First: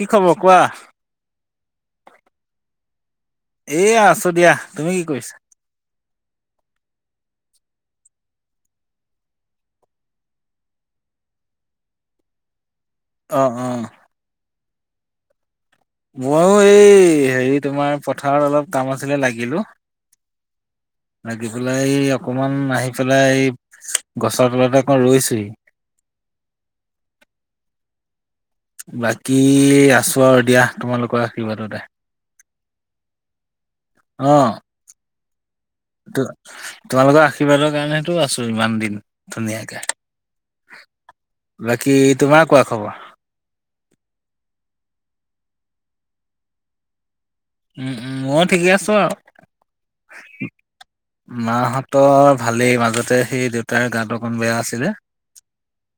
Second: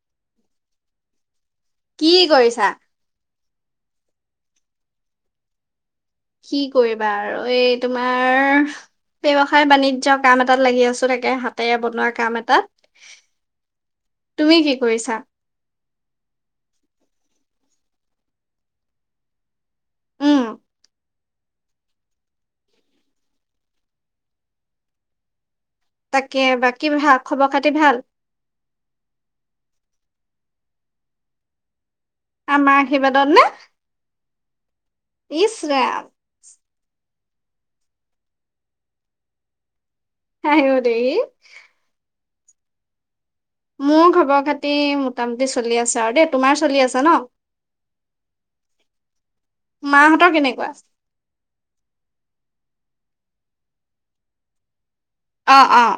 কি খবৰ কোৱা? কি কৰিছা? এয়া আছোঁ দিয়া তুমি কি কৰিছা? কি কৰিবা আৰু এই তোমাৰ ব্যয়ৱসায় বাণিজ্যৰ কাম এটাত লাগি আছো, তাকে হাতেৰে বনোৱা কাম এটাত। অ', অ', তুমি কি কৰিছা ময়ো এই হেৰি তোমাৰ পথাৰত অলপ কাম আছিলে লাগিলোঁ। উম, লাগি পেলাই এই অকমান আহি পেলাই এই গছৰ তলতে অক ৰৈছিল। তাকে বাকী ভাল খবৰ খাতি ভাল? বাকী আছোঁ আৰু দিয়া তোমালোকৰ আশীৰ্বাদতে। আমাৰ আশীৰ্বাদত নে ইচ, ৰাম ত' তোমালোকৰ আশীৰ্বাদৰ কাৰণটো আছো ইমান দিন ধুনীয়াকে। আই অ'ই দেহি। বাকী তোমাৰ কোৱা খবৰ? মোৰ খবৰ খাতি মোটামুটি চলি আছে আৰু দেই তোমাৰ চলি আছা ন? উম, উম, মই ঠিকে আছো মাহঁতৰ আৰু কেনেকুৱা? মাহঁতৰ ভালেই মাজতে সেই দেউতাৰ গাতো অকণ বেয়া আছিলে। অ', অ',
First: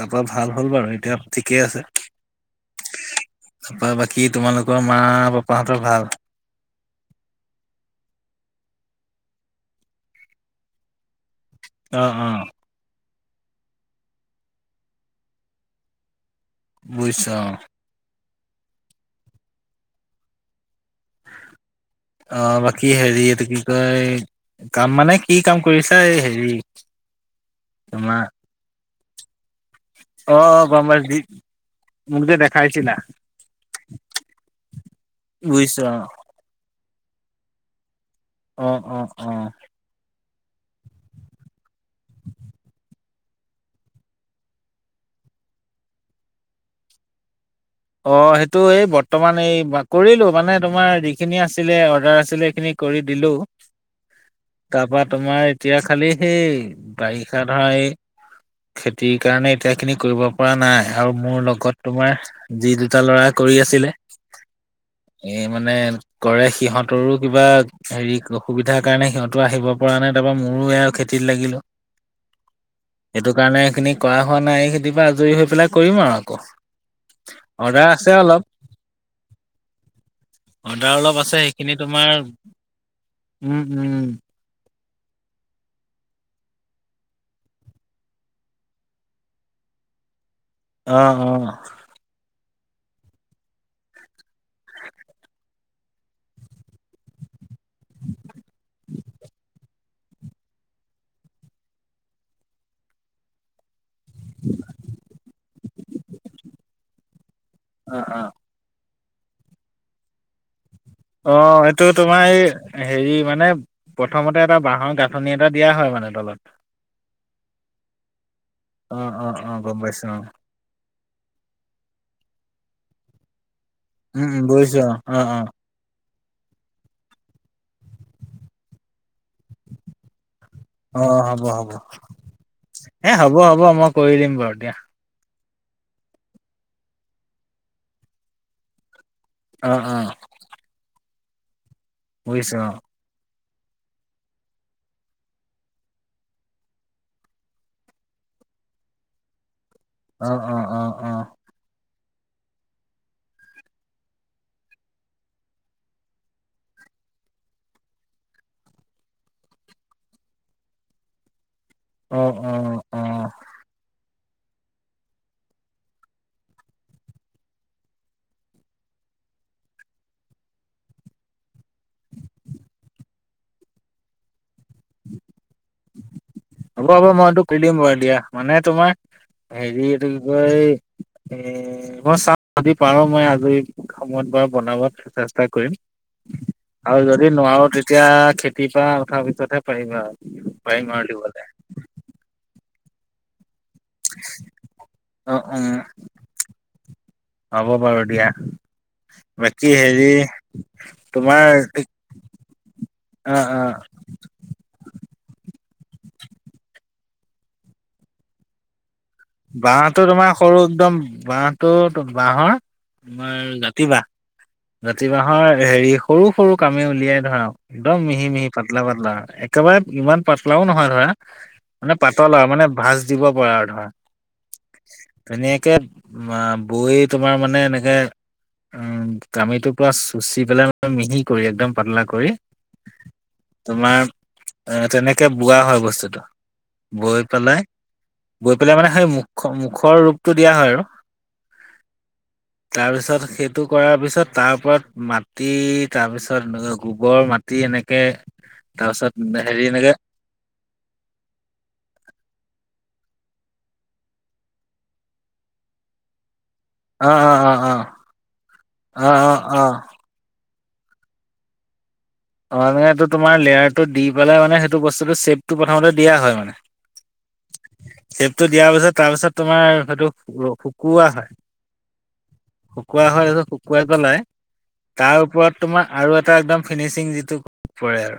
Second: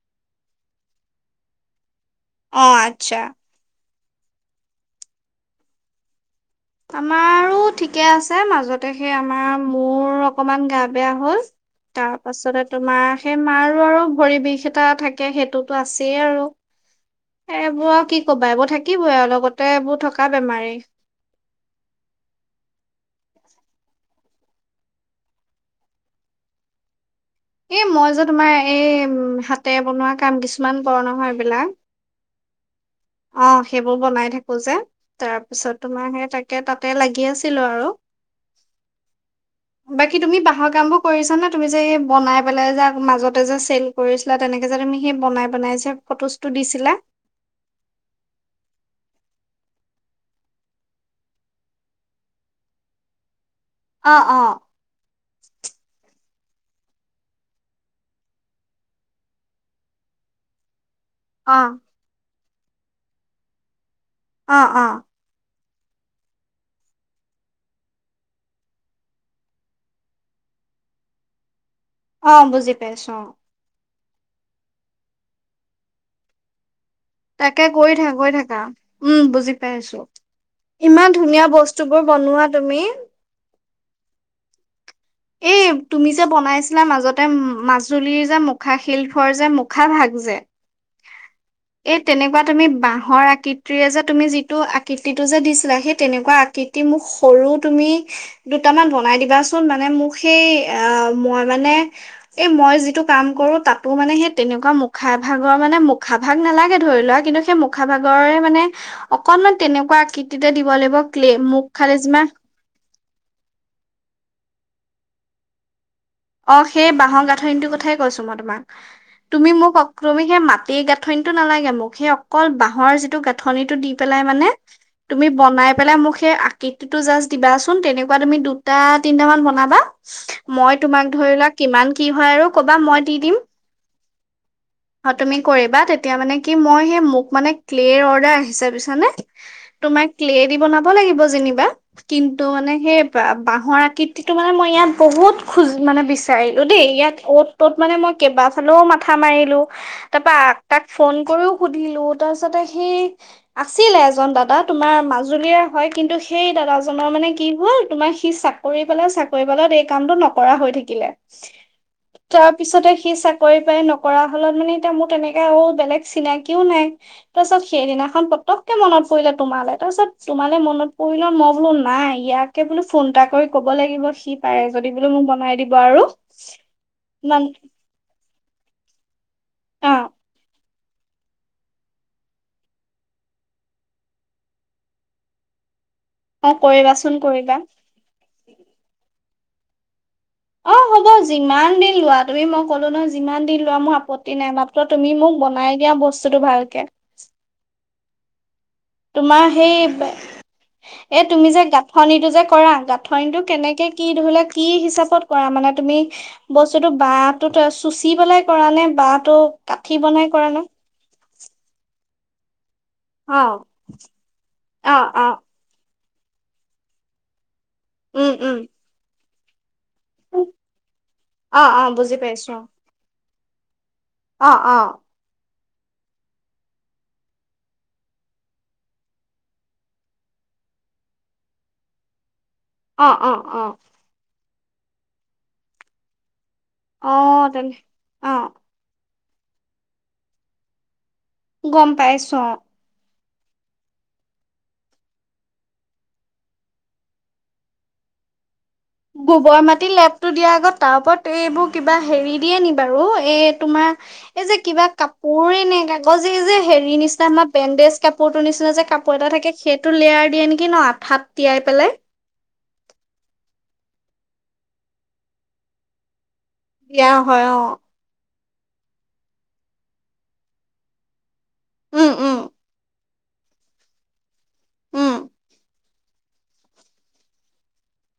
তাৰ পৰা ভাল হ'ল বাৰু এতিয়া ঠিকেই আছে। অ', আচ্ছা। বাকী তোমালোকৰ মা পাপাহঁতৰ ভাল? আমাৰো ঠিকে আছে মাজতে সেই আমাৰ মোৰ অকমান গা বেয়া হ'ল। অ', তাৰ অ', পাছতে তোমাৰ সেই মাৰো আৰু ভৰি বিষ এটা থাকে সেইটোতো আছেই আৰু। বৈছা অ', এইবোৰ আৰু কি ক'বা এইবোৰ থাকিবই আৰু লগতে এইবোৰ থকা বেমাৰেই। অ', বাকী হেৰি এইটো কি কয় কাম মানে কি কাম কৰিছা এই হেৰি এ মই যে তোমাৰ এই সাত তে বনোৱা কাম অ', কিছুমান কৰ নহয় এইবিলাক খাইছিলা? অ', সেইবোৰ বনাই থাকো যে, তাৰ পিছত বুজিছো তোমাৰ সেই তাকে তাতে লাগি আছিলোঁ আৰু। উম, উম, বাকী তুমি বাঁহৰ কাম বোৰ কৰিছা নে, তুমি যে এই বনাই পেলাই যে মাজত তই যে ছেন কৰিছিলা, তেনেকে যে তুমি সেই বনাই বনাই যে ফটো ছটো দিছিলা। অ', সেইটো এই বৰ্তমান এই কৰিলো মানে তোমাৰ যিখিনি আছিলে অৰ্ডাৰ আছিলে সেইখিনি কৰি দিলো অ', অ', তাৰ পৰা তোমাৰ এতিয়া খালি সেই বাৰিষা ধৰা এই খেতিৰ কাৰণে এতিয়া খিনি কৰিব পৰা নাই আৰু মোৰ অ', লগত তোমাৰ যি দুটা ল'ৰা কৰি আছিলে অ', অ', এই মানে কৰে সিহঁতৰো কিবা হেৰি অসুবিধাৰ কাৰণে সিহঁতো আহিব পৰা নাই, তাৰপৰা মোৰ মোৰো আৰু খেতিত লাগিলো। অ' বুজি পাইছো অ', সেইটো কাৰণে এইখিনি কৰা হোৱা নাই খেতিৰপা আজৰি হৈ পেলাই কৰিম আৰু আকৌ। তাকে অৰ্ডাৰ কৰি আছে থাক গৈ অলপ থাকা উম, বুজি পাই আছোঁ। অৰ্ডাৰ অলপ ইমান আছে ধুনীয়া সেইখিনি বস্তুবোৰ তোমাৰ বনোৱা তুমি উম উম, এই তুমি যে বনাইছিলা মাজতে মাজুলীৰ যে মুখা শিল ধোৱাৰ যে মুখা ভাগ যে অ', অ', এই তেনেকুৱা তুমি বাঁহৰ আকৃতিৰে যে তুমি যিটো আকৃতিটো যে দিছিলা সেই তেনেকুৱা আকৃতি মোক সৰু আৰু তুমি, দুটামান বনাই দিবাচোন মানে মোক সেই অ' মই মানে এই মই যিটো কাম কৰো তাত তোৰ মানে, সেই তেনেকুৱা মুখা ভাগৰ মানে মুখা ভাগ নালাগে ধৰি লোৱা কিন্তু, সেই মুখা অ অ ভাগৰে মানে অকনমান তেনেকুৱা আকৃতিতে দিব লাগিব ক্লে মুখ অ', এইটো খালি তোমাৰ যিমান এই হেৰি মানে প্ৰথমতে এটা বাঁহৰ গাঁঠনি এটা দিয়া হয় মানে তলত অ', সেই বাঁহৰ গাঁঠনিটোৰ কথাই কৈছো মই তোমাক অ অ তুমি অ মোক গম পাইছো অ অক্ৰমি সেই মাটি গাঁথনিটো নালাগে মোক সেই অকল বাঁহৰ যি টো গাঠনিটো দি উম পেলাই উম মানে, বুজিছো অ তুমি অ বনাই পেলাই মোক সেই আকৃতিটো জাষ্ট দিবাচোন তেনেকুৱা তুমি দুটা তিনটা মান বনাবা মই অ তোমাক অ ধৰি হ'ব লোৱা হ'ব কিমান কি হয় আৰু কবা মই এ দি হ'ব দিম। হ'ব মই কৰি দিম বাৰু দিয়া অ, তুমি কৰিবা তেতিয়া মানে কি মই সেই মোক মানে ক্লেৰ অৰ্ডাৰ আহিছে বুজিছানে? অ অ তোমাৰ ক্লে দি বনাব লাগিব যেনিবা, কিন্তু বুজিছো মানে অ সেই বাঁহ বাঁহৰ ঘৰ আকৃতিটো মানে মই ইয়াত বহুত খোজ মানে বিচাৰিলোঁ দেই ইয়াত অ'ত ত'ত মানে মই কেইবা ফালেও মাথা মাৰিলোঁ। অ তাৰপা অ অ তাক অ ফোন কৰিও সুধিলো। তাৰ পিছতে সেই আছিলে এজন দাদা তোমাৰ মাজুলীয়ে হয় কিন্তু সেই দাদাজনৰ মানে মানে কি হল তোমাৰ সি চাকৰি পালে চাকৰি পালে ত এই কামটো নক নকৰা হৈ থাকিলে, অ অ তাৰপিছতে অ সি চাকৰি পাই ন কৰা হ'লত মানে এতিয়া মোৰ তেনেককাে আৰু বেলেগ চিনাকিও নাই তাৰ পাছত সেইদিনাখন পতককে মনত পৰিলে তোমালে তাৰ পপিছত তোমালে মনত পৰিল মই বোলো নাই ইয়াকে বোল ফোন এটা কৰি ক'ব লাগিব সি পাৰে যদি বোলো মোক বনাই দিব আৰু। হ'ব হব মইটো ইমান কৰিদিম বাৰু দিয়া মানে তোমাৰ হেৰি অ এইটো কি কয় এ মই চা যদি পাৰো মই আজৰি সময়ত বা বনাবত চেষ্টা কৰিম। অ আৰু কৰিবাচোন যদি কৰিবা। নোৱাৰো তেতিয়া খেতি পা উঠাৰ পিছতহে পাৰিম আৰু। অ', পাৰিম আৰু হ'ব দিবলে যিমান দিন লোৱা তুমি মই কলো ন যিমান দিন মোৰ আপত্তি নাই মাত্ৰ তুমি অ মোক উম বনাই দিয়া বস্তুটো ভালকে। হ'ব বাৰু দিয়া তোমাৰ বাকী সেই হেৰি বে এ তোমাৰ তুমি যে গাঁঠনিটো যে কৰা অ গাঁঠনিটো অ কেনেকে কি ধৰিলা কি হিচাপত কৰা মানে? তুমি বস্তুটো বাহটোত চুচি পেলাই কৰা নে বা বাঁহটো তোমাৰ সৰু একদম বাঁহ টো বাহৰ অ তোমাৰ জাতি বাঁহ অ জাতি অ বাহৰ হেৰি সৰু সৰু কামি উলিয়াই ধৰা ধৰ একদম মিহি উম মিহি উম পাতলা পাতলা একেবাৰে ইমান পাতলাও নহয় ধৰা, অ অ মানে বুজি পাতল আৰু পাইছো মানে ভাঁজ দিব পৰা আৰু ধৰা। অ' অ'। এুনেীয়াকে বৈ তোমাৰ মানে এনেকে [inaudible] উম কামিটো পুৰা চুচি পেলাই ম মিহি কৰি একদম পাতলা কৰি। অ' অ' অ'। তোমাৰ এ তেনেকে বোৱা হয় বস্তুটো, অ বৈ পেলাই তেনে অ বৈ পেলাই মানে েই মুখ মুখৰ ৰূপটো দিয়া হয় আৰু [inaudible] গম পাইছোঁ। তাৰপিছত সেইটো কৰাৰ পিছত তাৰ ওপৰত মাটি তাৰ পিছত গোবৰ মাটি এনেকে তাৰপিছত গোবৰ হেৰি মাটি এনেকে লেপতটো দিয়া আগত তাৰ ওপৰত এইবোৰ কিবা হেৰি দিয়ে নি বাৰু? এই তোমাৰ এই যে কিবা কাপোৰেই নে কাগজ এই যে হেৰি অ নিচিনা অ আমাৰ অ অ বেণ্ডেজ কাপোৰৰ নিচিনা যে অ কাপোৰ এটা অ থাকে অ সেইটো লেয়াৰ দিয়ে নেকি? কি ন আঠাত তিয়াই পেলাই। অ' মানে এইটো তোমাৰ লেয়াৰটো দি পেলাই মানে সেইটো বস্তুতটো চেপটো প্ৰথমতে দিয়া হয় মানে। দিয়া হয় অ'। লেপটো দিয়াৰ পিছত তাৰপিছত তোমাৰ হয়টো শু কুৱা হয়। উম উম শুকুৱাই হয় আৰু শুকুৱাই পেলাই উম তাৰ ওপৰত তোমাৰ আৰু এটা একম ফিনিচিং দি স পৰে আৰু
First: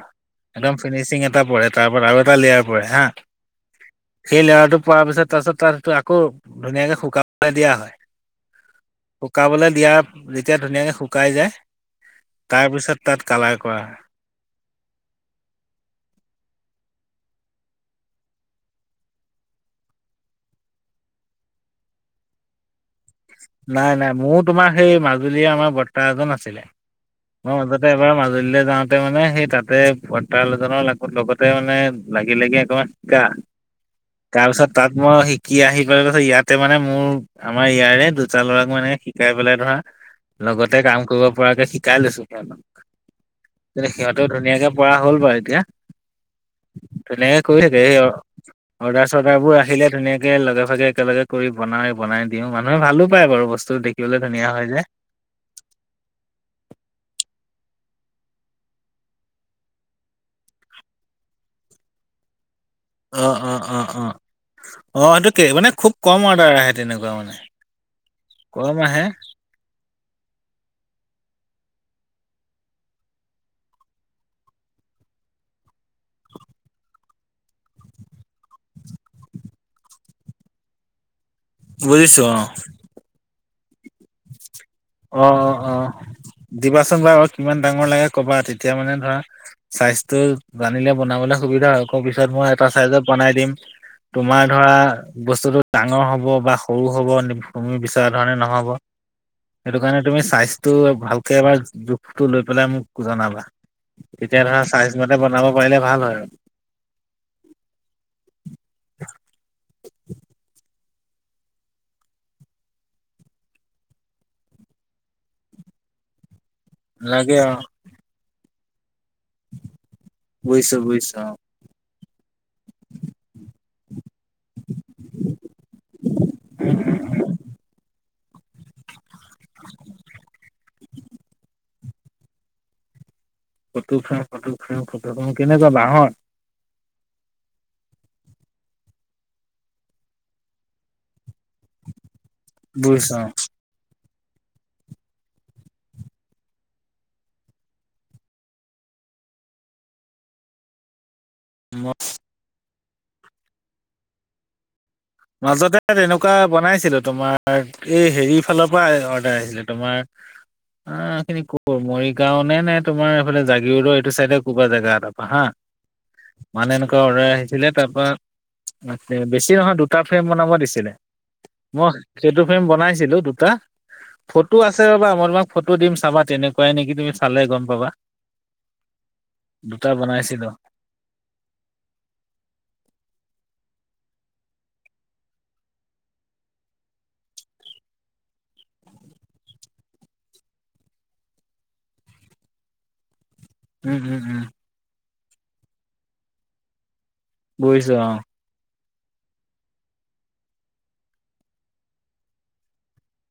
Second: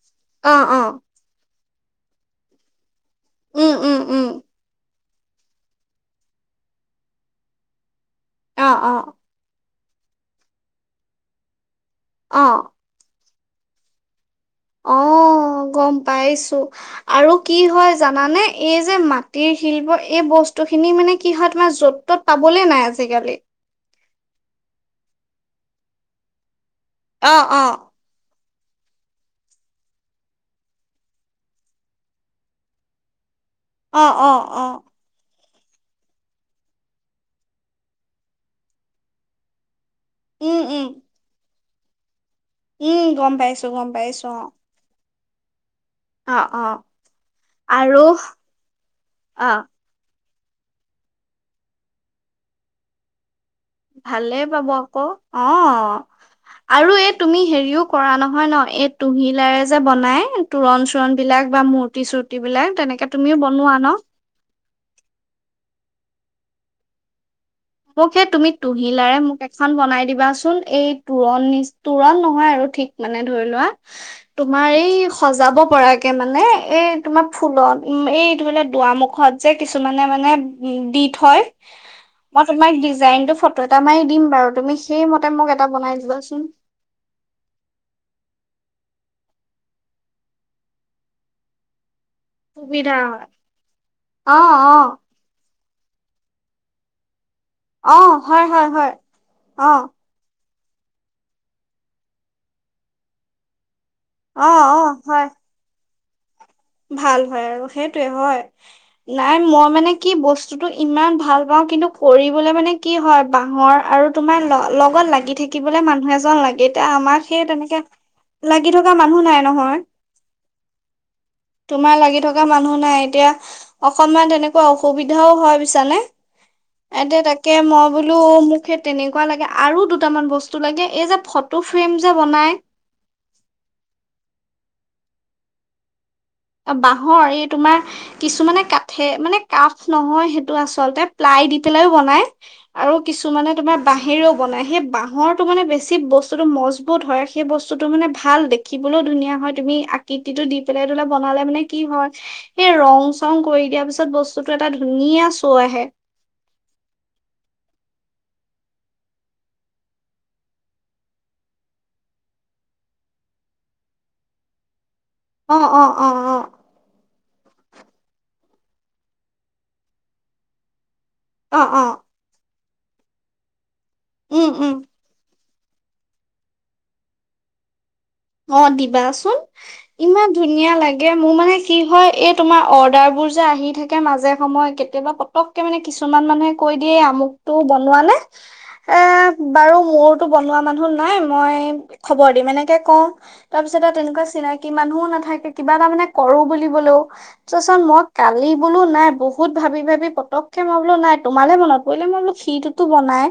অ একদম অ ফিনিচিং এটা পৰে তাৰ পৰা আৰু এটা লেয়াৰ পৰে হা। উম উম উম সেই লেয়াৰ টো কো [unintelligible] ৱাৰ পিছত তাৰ পিছত তাত সটো আকৌ ধুনীয়াকে শুকাবলৈ দিয়া হয়, অ অ শুকাবলৈ দিয়া যেতিয়া ধুনীয়াকে শুকাই যায় অ তাৰপিছত তাত কালাৰ কৰা হয়। অ'। অ' গম পাইছো আৰু কি হয় জানানে এই যে মাটিৰ শিল্প এই বহু বস্তু খিনি মানে কি হয় তোমাৰ য'ত ত'ত পাবলে নাই আজিকালি। মোৰ তোমাৰ সেই মাজুলীয়ে আমাৰ বৰ্তা এজন আছিলে, অ মই অ মাজতে এবাৰ মাজু মাজুলী লৈ যাওঁতে মানে সেই তাতে বৰ্তাজনৰ লগতে মানে লাগি লাগি অকণমান শিকা। অ অ তাৰপিছত অ তাত মই শিকি আহি পেলাই পাছত ইয়াতে মানে মোৰ আমাৰ ইয়াৰে দু বাচা লৰাক মানে শিকাই পেলাই ধৰা উম লগতে উম কাম কৰিব পৰাকে শিকাই লৈছো। উম গম পাইছো সি গম সিহঁতেও পাইছো ধুনীয়াকে পৰাঢ় হ'ল বাৰু এতিয়া। অ অ অ তেনেকে কৰি থাকে স আৰু অৰ্ডাৰ চৰ্ডাৰ অ বোৰ আহিলে ধুনীয় ে লগে ভাগে একেলগে কৰি বনাই বনাই দিও মানুহে ভালো পায় বাৰু বস্তু। দেখিবলৈ ভালে ধুনীয়া হয় পাব যে আকৌ অ' আৰু এই তুমি হেৰিও কৰা নহয় ন এই তুহিলাৰে যে বনাই তোৰণ চোৰণ বিলাক বা মূৰ্তি চূৰ্তি বিলাক। তেনেকে তুমিও অ' অ' বনোৱা ন অ' অ' অ' এইটো মানে খুব কম অৰ্ডাৰ আহে তেনেকুৱা মানে। মোক সেই তুমি কম আহে তুহিলাৰে মোক এখন বনাই দিবাচোন এই তোৰণ নি তোৰণ নহয় আৰু ঠিক মানে ধৰি লোৱা তোমাৰ এই সজাব পৰাকে মানে এই তোমাৰ ফুলত এইটো বোলে দুৱমুখত যে কিছুমানে মানে দি থয়। বুজিছো। অ মই তোমাক ডিজাইন টো ফটো এটা মাৰি দিম বাৰু তুমি সেইমতে অ' মোক অ' এটা অ' বনাই দিবাচোন। দিবাচোন বাৰু অ কিমান ডাঙৰ লাগে কবা তেতিয়া এতিয়া মানে ধৰা স্বাস্থ্্য জানিলে বনাবলৈ সুবিধা হয়। ি মই এ সুবিধা বন হয় তম অ', ধ অ', বু ডাঙৰ হ'ব বা সৰু হ'ব তুমি বিচৰা অ', ধৰণে হয়, নহ'ব। হয়, হয়, সেইটো অ', কাৰণে তুমি স্বাস্থটো ভালকে এবাৰ জোখটো লৈ পেলাই মোক জনাবা। তেতিয়া অ', ধৰা অ', চাইজ মতে হয়। বনাব পাৰিলে ভাল হয় আৰু। ভাল হয় আৰু সেইটয়ে হয়। নাই মই মানে কি বস্তুতটো ইমান ভাল পাওঁ। কিন্তু কৰিবলৈ মানে কি হয় বাঁহৰ আৰু তোমাৰ লগত লাগি থাকিবলৈ মানুহ এজন লাগিতে আমাক, লাগে সেই অ তেনেকে লাগি থ মানুহ নাই নহয়। বুজিছো বুজিছো অ তোমাৰ লাগি থ তেনেকুৱা মানুহ নাই এতিয়া অকনমান তেনেকুৱা অসুবিধাও হয় পিছান? এতি তাকে মই বোলো মোক সেই তেনেকুৱা লাগে আৰু দুটামান বস্তু লাগে এই যে ফটো ফ্ৰেম যে বনাই। ফটোক ফং ফটোক ফং ফ কেনেকুৱা বাঁাহত? বাঁহৰ এই তোমাৰ কিছুমানে কাঠে মানে কাঠ নহয় সেইটো আচলতে। প্লাই দি পেলাইও বনাই আৰু বুজিছো অ কিছুমানে তোমাৰ বাহ বাঁহেৰেও বনায় সেই বাঁহৰটো মানে বেছি বস্তুটো মজবুত হয় সেই বস্তুটো মানে ভাল দেখিবলৈ। ধুনীয়া হয় তুমি আকৃতিটো দি পেলাই অলপ বনালে মান কি মই হয়, সেই ৰং-চং কৰি দিয়া পিছত বস্তুটো এটা ধুনীয়া শ্ব' মাজতে আহে তেনেকুৱা বনাইছিলো তোমাৰ এই হেৰি ফালৰ পৰা অৰ্ডাৰ আহিছিলে তোমাৰ অ এই খখিনি কৰ মৰিগাঁও নে-নে তোমাৰ এইফালে জাগিৰডৰ এইটো চাইডে ক'ৰবা জেগা এটাত। [unintelligible] অ অ অ অ মানে এনেকুৱা অৰ্ডাৰ আহিছিলে তাৰ পৰা বেছি নহয় দু দুটা ফ্ৰেম বনাব দিছিলে। অ অ মই সেইটো ফ্ৰেম বনাইছিলো দুটা উম ফটো উম আছে ৰবা, মই তোমাক ফটো দিম চাবা তেনেকুৱাই নেকি তুমি চালে গম পাবা। অ দিবাচোন। দুটা ইমান বনাইছিলো ধুনীয়া লাগে মোৰ মানে কি হয় এই তোমাৰ অৰ্ডাৰবোৰ যে আহি থাকে মাজে সময় কেতিয়াবা পতককে মানে কিছুমান মানুহে কৈ দিয়ে আমুকটো বনোৱা নে এ বাৰু মোৰতো বনোৱা মানুহ নাই, মই খবৰ দিম এনেকে কওঁ। তাৰ পিছত আৰু উম উম তেনেকুৱা উম চিনাকি মানুহও নাথাকে, কিবা এটা মানে কৰো বুলিবলেও চাচোন বুজিছো মই অ কালি বোলো নাই বহুত ভাবি ভাবি পতকে মই বোলো নাই তোমালে বনাত পৰিলে, মই বোলো সিটোতো বনাই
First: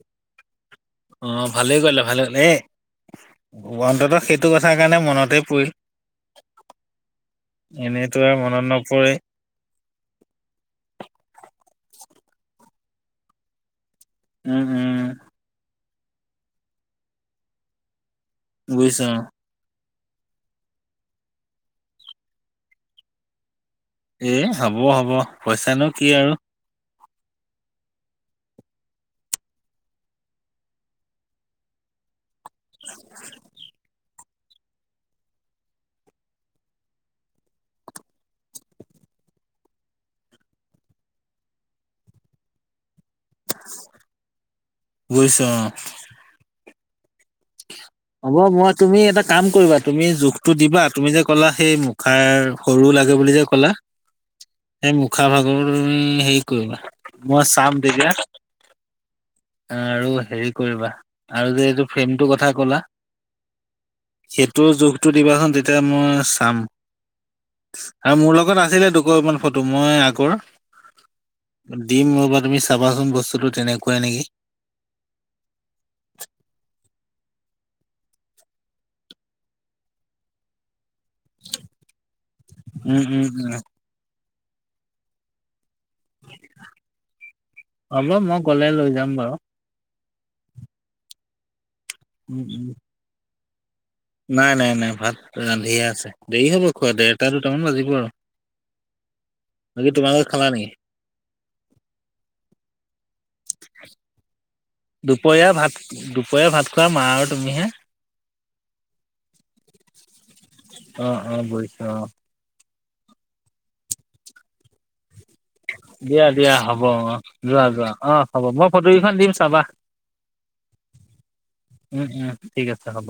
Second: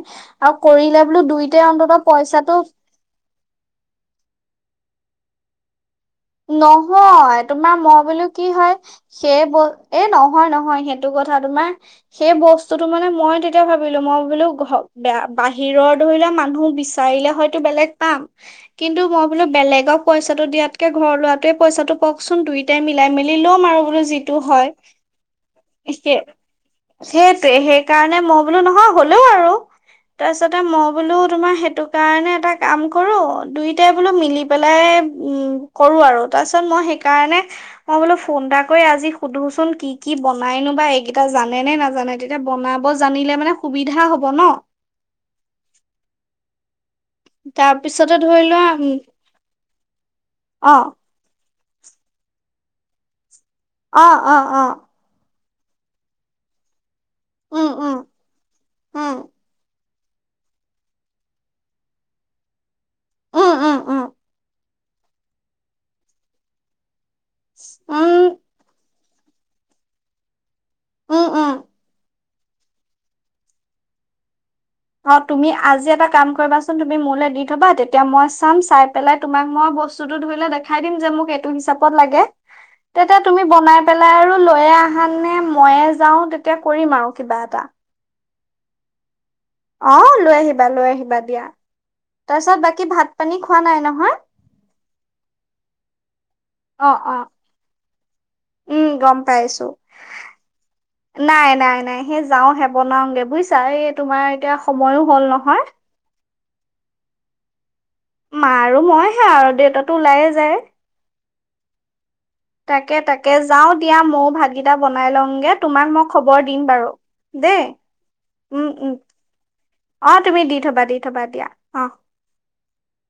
আৰু কৰিলে বোলো অ দুইটাই ভালেই অন্তত কৰিলা, ভালে কৰিলা পইচাটো এ অন্ততঃ সেইটো ক কথ কাৰণে মনতে পৰি নহয়। তোমাৰ মই বোলো আৰু কি মনত হয়, নপৰে সেই ব এ নহয়-নহয় সেইটো কথা তোমাৰ সেই বস্তুটো মানে মই তেতিয়া ভাবিলো, মই বোলো উম উম বাহিৰৰ ধৰি লোৱা মানুহ বিচাৰিলে হয়তো বেলেগ পাম। বুজিছো কিন্তু মই অ', বোলো বেলেগক পইচাটো দিয় কে ঘৰ লৰাটোৱে পইচাটো পাওঁকচোন। দুইটাই মিলাই মেলি ল'ম আৰু এ যিটো হয়। হ'ব হ'ব পইচানো কি সে আৰু সেইটোৱে। সেইকাৰণে মই বোলো নহয় হলেও আৰু তাৰপিছতে মই বোলো তোমাৰ সেইটো কাৰণে এটা কাম কৰো দুইটাই বোলো মিলি পেলাই উম তাৰ কৰো আৰু, তাৰ পিছত মই সেইকাৰণে মই বোলো ফোন এটা কৰি আজি সুধোচোন কি কি বনাইনো এইকেইটা জানে নে নাজানে? তেতিয়া বনাব জানিলে মানে সুবিধা হ'ব ন? বুজিছো অ'। তাৰপিছতে হ'ব ধৰি লোৱা মই উম তুমি এটা কাম কৰিবা, তুমি জোখটো অ দিবা তুমি যে ক'লা সেই মুখাৰ সৰু লাগে বুলি যে ক'লা। অ অ অ সেই মুখা ভাগ তোৰ এই হেৰি কৰিবা। মই উম চাম উম তেতিয়া উম আৰু হেৰি কৰিবা, আৰু যে এইটো ফ্ৰেমটো কথা কলা উম উম উম সেই তোৰ জোখটো দিবাচোন তেতিয়া মই চাম। আৰু উম মোৰ লগত আছিলে আ [unintelligible] ফটো মই আগৰ উম উম দিম [unintelligible] তুমি চাবাচোন বস্তুটো তেনেকুৱাই নেকি। অ', তুমি আজি এটা কাম কৰিবাচোন তুমি মোলৈ দি থবা তেতিয়া মই চাম চাই পেলাই তোমাক মই বস্তুটো ধৰিলে দেখা খাইদিম যে মোক এইটো হিচাপত লগে, উম, তেতিয়া উম, তুমি উম, বনাই পেলায় আৰু লৈয়ে আহা নে ময়ে যাও তেতিয়া কৰিম আৰু কিবা এটা। কলে লৈ যাম বাৰু? অ', লৈ আহিবা লৈ আহিবা দিয়া উম, তাৰপিছত উম। বাকী ভাত পানী খোৱা নাই নহয়? নাই - নাই - নাই ভাত ৰান্ধিয়ে আছে দেৰি হ'ব খোৱা অ অ দেৰটা দুটামান বাজিব আৰু উম, গম পাইছো বাকী তোমালোকে খালা নেকি? নাই - নাই - নাই, সেই যাওঁ হে বনাওগে বুজিছা। এই তোমাৰ এতিয়া সময়ো হ'ল দুপৰীয়া নহয়। ভাত [unintelligible] ভাত খোৱা মা আৰু তুমিহে। মাৰ আৰু মইহে আৰু দেউতাতো ওলায়ে যায়। অ অ বহিছো অ। তাকে-তাকে যাও দিয়া ময়ো ভাতকেইটা বনাই লওঁ। গে। তোমাক মই দিয়া খবৰ দিয়া দিম হ'ব বাৰু, অ দেই? যোৱা যোৱা অ হ'ব মই উম- ফটো উম। কেইখন দিম চাবা অ তুমি দি থবা, দি থবা দিয়া অ। উম উম ঠিক আছে হ'ব।